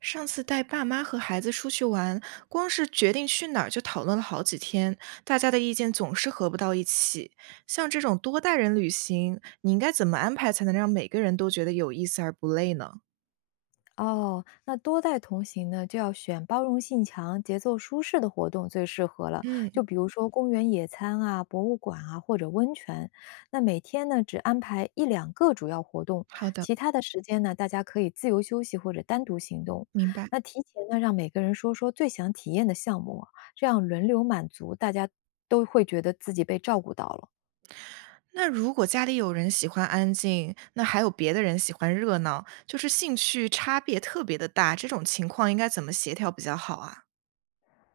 上次带爸妈和孩子出去玩，光是决定去哪儿就讨论了好几天，大家的意见总是合不到一起。像这种多带人旅行，你应该怎么安排才能让每个人都觉得有意思而不累呢？哦，那多代同行呢，就要选包容性强、节奏舒适的活动最适合了。嗯。就比如说公园野餐啊、博物馆啊或者温泉。那每天呢，只安排一两个主要活动，好的。其他的时间呢，大家可以自由休息或者单独行动。明白。那提前呢，让每个人说说最想体验的项目啊，这样轮流满足，大家都会觉得自己被照顾到了。那如果家里有人喜欢安静，那还有别的人喜欢热闹，就是兴趣差别特别的大，这种情况应该怎么协调比较好啊？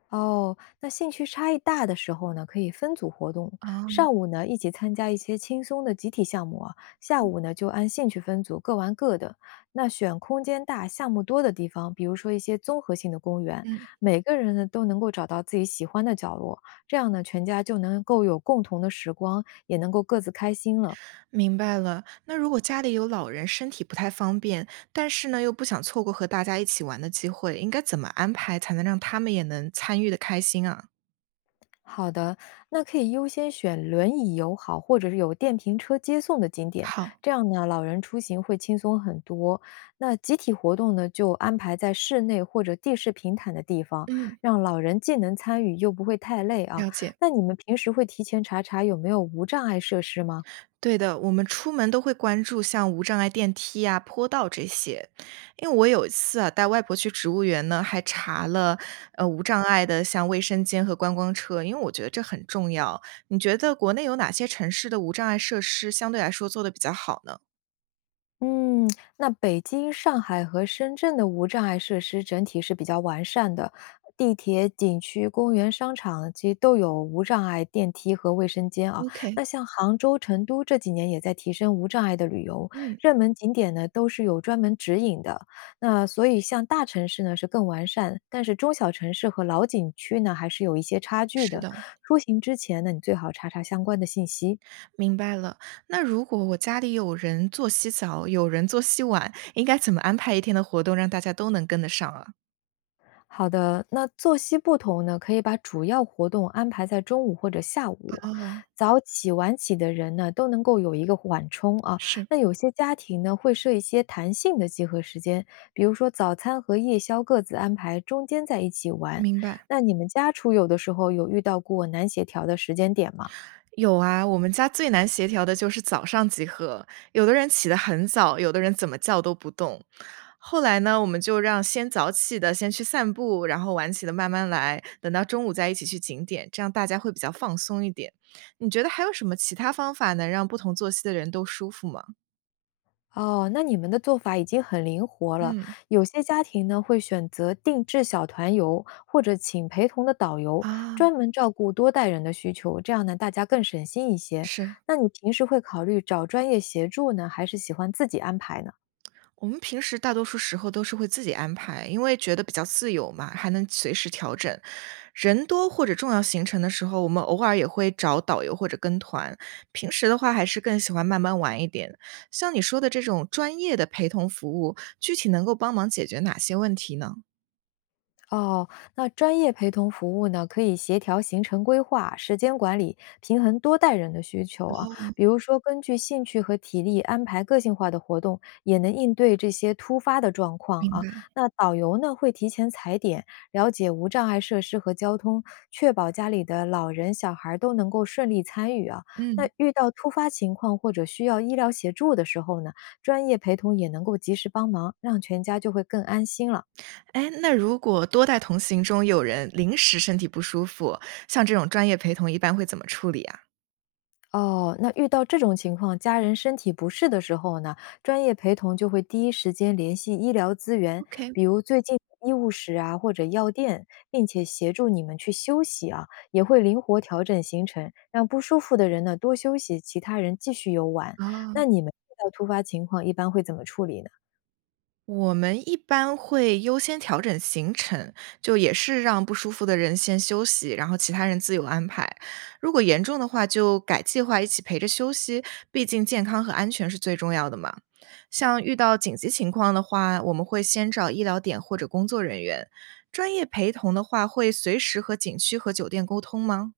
哦，那兴趣差异大的时候呢，可以分组活动，啊。上午呢一起参加一些轻松的集体项目啊，下午呢就按兴趣分组各玩各的。那选空间大、项目多的地方，比如说一些综合性的公园，嗯。每个人呢都能够找到自己喜欢的角落，这样呢全家就能够有共同的时光，也能够各自开心了。明白了。那如果家里有老人身体不太方便，但是呢又不想错过和大家一起玩的机会，应该怎么安排才能让他们也能参与的开心啊？好的，那可以优先选轮椅友好或者是有电瓶车接送的景点，好。这样呢，老人出行会轻松很多。那集体活动呢，就安排在室内或者地势平坦的地方，嗯。让老人既能参与又不会太累啊。了解。那你们平时会提前查查有没有无障碍设施吗？对的，我们出门都会关注像无障碍电梯啊、坡道这些。因为我有一次啊，带外婆去植物园呢，还查了无障碍的像卫生间和观光车，因为我觉得这很重要。你觉得国内有哪些城市的无障碍设施相对来说做的比较好呢？嗯，那北京、上海和深圳的无障碍设施整体是比较完善的，地铁、景区、公园、商场其实都有无障碍电梯和卫生间啊。OK。那像杭州、成都这几年也在提升无障碍的旅游，嗯。热门景点呢都是有专门指引的。那所以像大城市呢是更完善，但是中小城市和老景区呢还是有一些差距是的。的。出行之前呢，你最好查查相关的信息。明白了。那如果我家里有人做洗澡，有人做洗碗，应该怎么安排一天的活动，让大家都能跟得上啊？好的，那作息不同呢，可以把主要活动安排在中午或者下午。哦。早起晚起的人呢，都能够有一个缓冲啊。是。那有些家庭呢，会设一些弹性的集合时间，比如说早餐和夜宵各自安排，中间在一起玩。明白。那你们家出游的时候，有遇到过难协调的时间点吗？有啊，我们家最难协调的就是早上集合，有的人起得很早，有的人怎么叫都不动。后来呢，我们就让先早起的先去散步，然后晚起的慢慢来，等到中午再一起去景点，这样大家会比较放松一点。你觉得还有什么其他方法能让不同作息的人都舒服吗？哦，那你们的做法已经很灵活了。嗯。有些家庭呢，会选择定制小团游，或者请陪同的导游，啊。专门照顾多代人的需求，这样呢，大家更省心一些。是。那你平时会考虑找专业协助呢，还是喜欢自己安排呢？我们平时大多数时候都是会自己安排，因为觉得比较自由嘛，还能随时调整。人多或者重要行程的时候，我们偶尔也会找导游或者跟团。平时的话，还是更喜欢慢慢玩一点。像你说的这种专业的陪同服务，具体能够帮忙解决哪些问题呢？哦，那专业陪同服务呢，可以协调行程规划、时间管理，平衡多代人的需求啊。比如说，根据兴趣和体力安排个性化的活动，也能应对这些突发的状况明啊。白。那导游呢，会提前踩点，了解无障碍设施和交通，确保家里的老人、小孩儿都能够顺利参与啊。那嗯。遇到突发情况或者需要医疗协助的时候呢，专业陪同也能够及时帮忙，让全家就会更安心了。哎，那如果多代同行中有人临时身体不舒服，像这种专业陪同一般会怎么处理啊？哦，那遇到这种情况，家人身体不适的时候呢，专业陪同就会第一时间联系医疗资源，OK。比如最近的医务室啊或者药店，并且协助你们去休息啊，也会灵活调整行程，让不舒服的人呢多休息，其他人继续游玩。哦。那你们遇到突发情况一般会怎么处理呢？我们一般会优先调整行程，就也是让不舒服的人先休息，然后其他人自由安排。如果严重的话，就改计划一起陪着休息，毕竟健康和安全是最重要的嘛。像遇到紧急情况的话，我们会先找医疗点或者工作人员。专业陪同的话，会随时和景区和酒店沟通吗？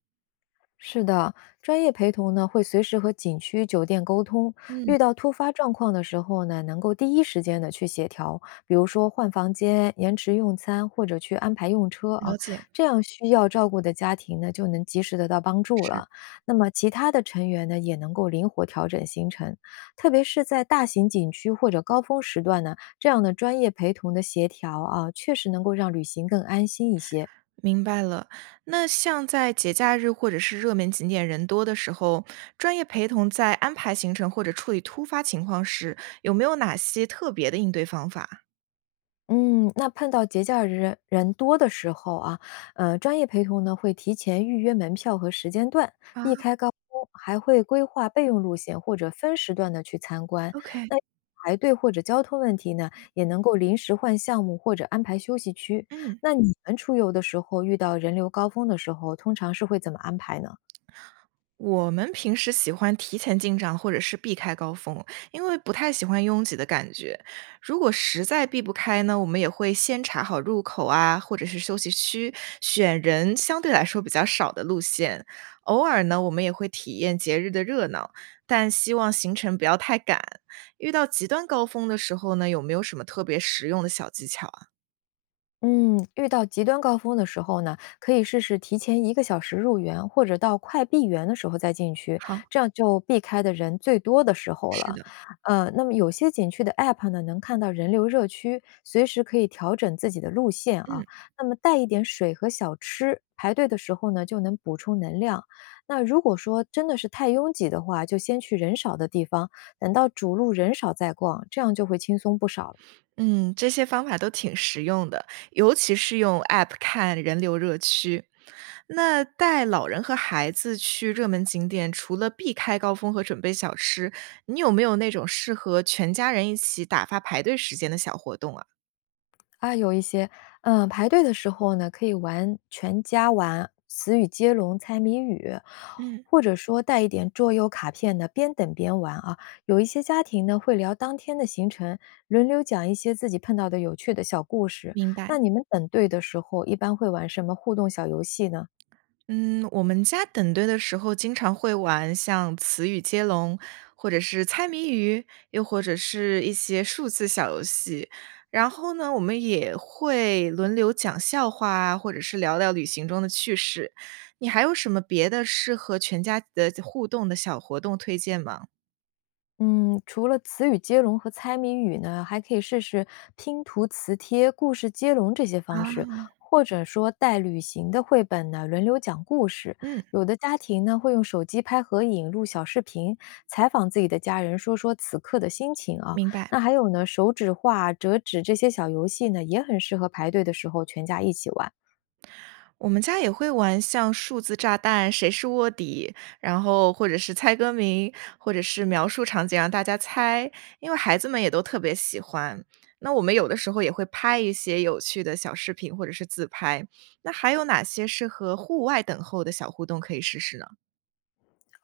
是的，专业陪同呢会随时和景区酒店沟通，嗯。遇到突发状况的时候呢，能够第一时间的去协调，比如说换房间、延迟用餐或者去安排用车了啊，解。这样需要照顾的家庭呢就能及时得到帮助是。了。那么其他的成员呢也能够灵活调整行程，特别是在大型景区或者高峰时段呢，这样的专业陪同的协调啊，确实能够让旅行更安心一些。明白了。那像在节假日或者是热门景点人多的时候，专业陪同在安排行程或者处理突发情况时，有没有哪些特别的应对方法？嗯，那碰到节假日人多的时候啊，专业陪同呢会提前预约门票和时间段，啊避开高峰，还会规划备用路线或者分时段的去参观。，OK。那排队或者交通问题呢，也能够临时换项目或者安排休息区。嗯。那你们出游的时候遇到人流高峰的时候，通常是会怎么安排呢？我们平时喜欢提前进账或者是避开高峰，因为不太喜欢拥挤的感觉。如果实在避不开呢，我们也会先查好入口啊，或者是休息区，选人相对来说比较少的路线。偶尔呢，我们也会体验节日的热闹，但希望行程不要太赶。遇到极端高峰的时候呢，有没有什么特别实用的小技巧啊？嗯，遇到极端高峰的时候呢，可以试试提前一个小时入园，或者到快闭园的时候再进去，好。这样就避开的人最多的时候是了。的。那么有些景区的 App 呢，能看到人流热区，随时可以调整自己的路线啊。嗯。那么带一点水和小吃，排队的时候呢，就能补充能量。那如果说真的是太拥挤的话，就先去人少的地方，等到主路人少再逛，这样就会轻松不少了。嗯，这些方法都挺实用的，尤其是用 App 看人流热区。那带老人和孩子去热门景点，除了避开高峰和准备小吃，你有没有那种适合全家人一起打发排队时间的小活动啊？啊，有一些，嗯，排队的时候呢，可以玩全家玩、词语接龙、猜谜语，嗯。或者说带一点桌游卡片的，边等边玩啊。有一些家庭呢，会聊当天的行程，轮流讲一些自己碰到的有趣的小故事。明白。那你们等队的时候，一般会玩什么互动小游戏呢？嗯，我们家等队的时候经常会玩像词语接龙，或者是猜谜语，又或者是一些数字小游戏。然后呢，我们也会轮流讲笑话啊，或者是聊聊旅行中的趣事。你还有什么别的适合全家的互动的小活动推荐吗？嗯，除了词语接龙和猜谜语呢，还可以试试拼图磁贴、故事接龙这些方式，啊。或者说带旅行的绘本呢，轮流讲故事。嗯。有的家庭呢，会用手机拍合影、录小视频，采访自己的家人，说说此刻的心情啊。明白。那还有呢，手指画、折纸这些小游戏呢，也很适合排队的时候全家一起玩。我们家也会玩像数字炸弹、谁是卧底，然后或者是猜歌名，或者是描述场景让大家猜，因为孩子们也都特别喜欢。那我们有的时候也会拍一些有趣的小视频或者是自拍。那还有哪些适合户外等候的小互动可以试试呢？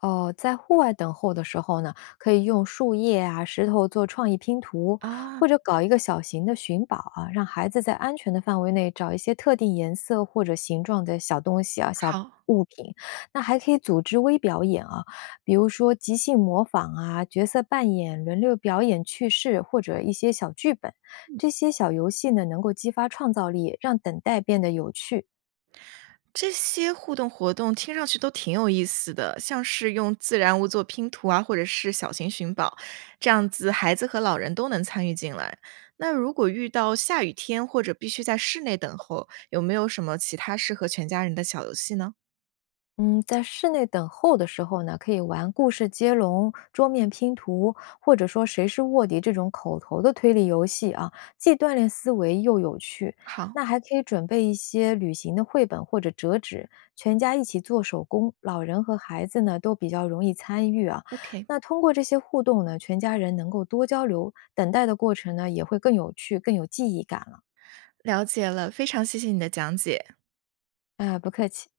哦，在户外等候的时候呢，可以用树叶啊、石头做创意拼图，啊。或者搞一个小型的寻宝啊，让孩子在安全的范围内找一些特定颜色或者形状的小东西啊、小好。物品。那还可以组织微表演啊，比如说即兴模仿啊、角色扮演、轮流表演趣事或者一些小剧本。这些小游戏呢，能够激发创造力，让等待变得有趣。这些互动活动听上去都挺有意思的，像是用自然物做拼图啊，或者是小型寻宝，这样子孩子和老人都能参与进来。那如果遇到下雨天或者必须在室内等候，有没有什么其他适合全家人的小游戏呢？嗯，在室内等候的时候呢，可以玩故事接龙、桌面拼图，或者说谁是卧底这种口头的推理游戏啊，既锻炼思维又有趣。好那还可以准备一些旅行的绘本或者折纸，全家一起做手工，老人和孩子呢都比较容易参与啊。，OK。那通过这些互动呢，全家人能够多交流，等待的过程呢也会更有趣、更有记忆感了。了解了，非常谢谢你的讲解。哎，不客气。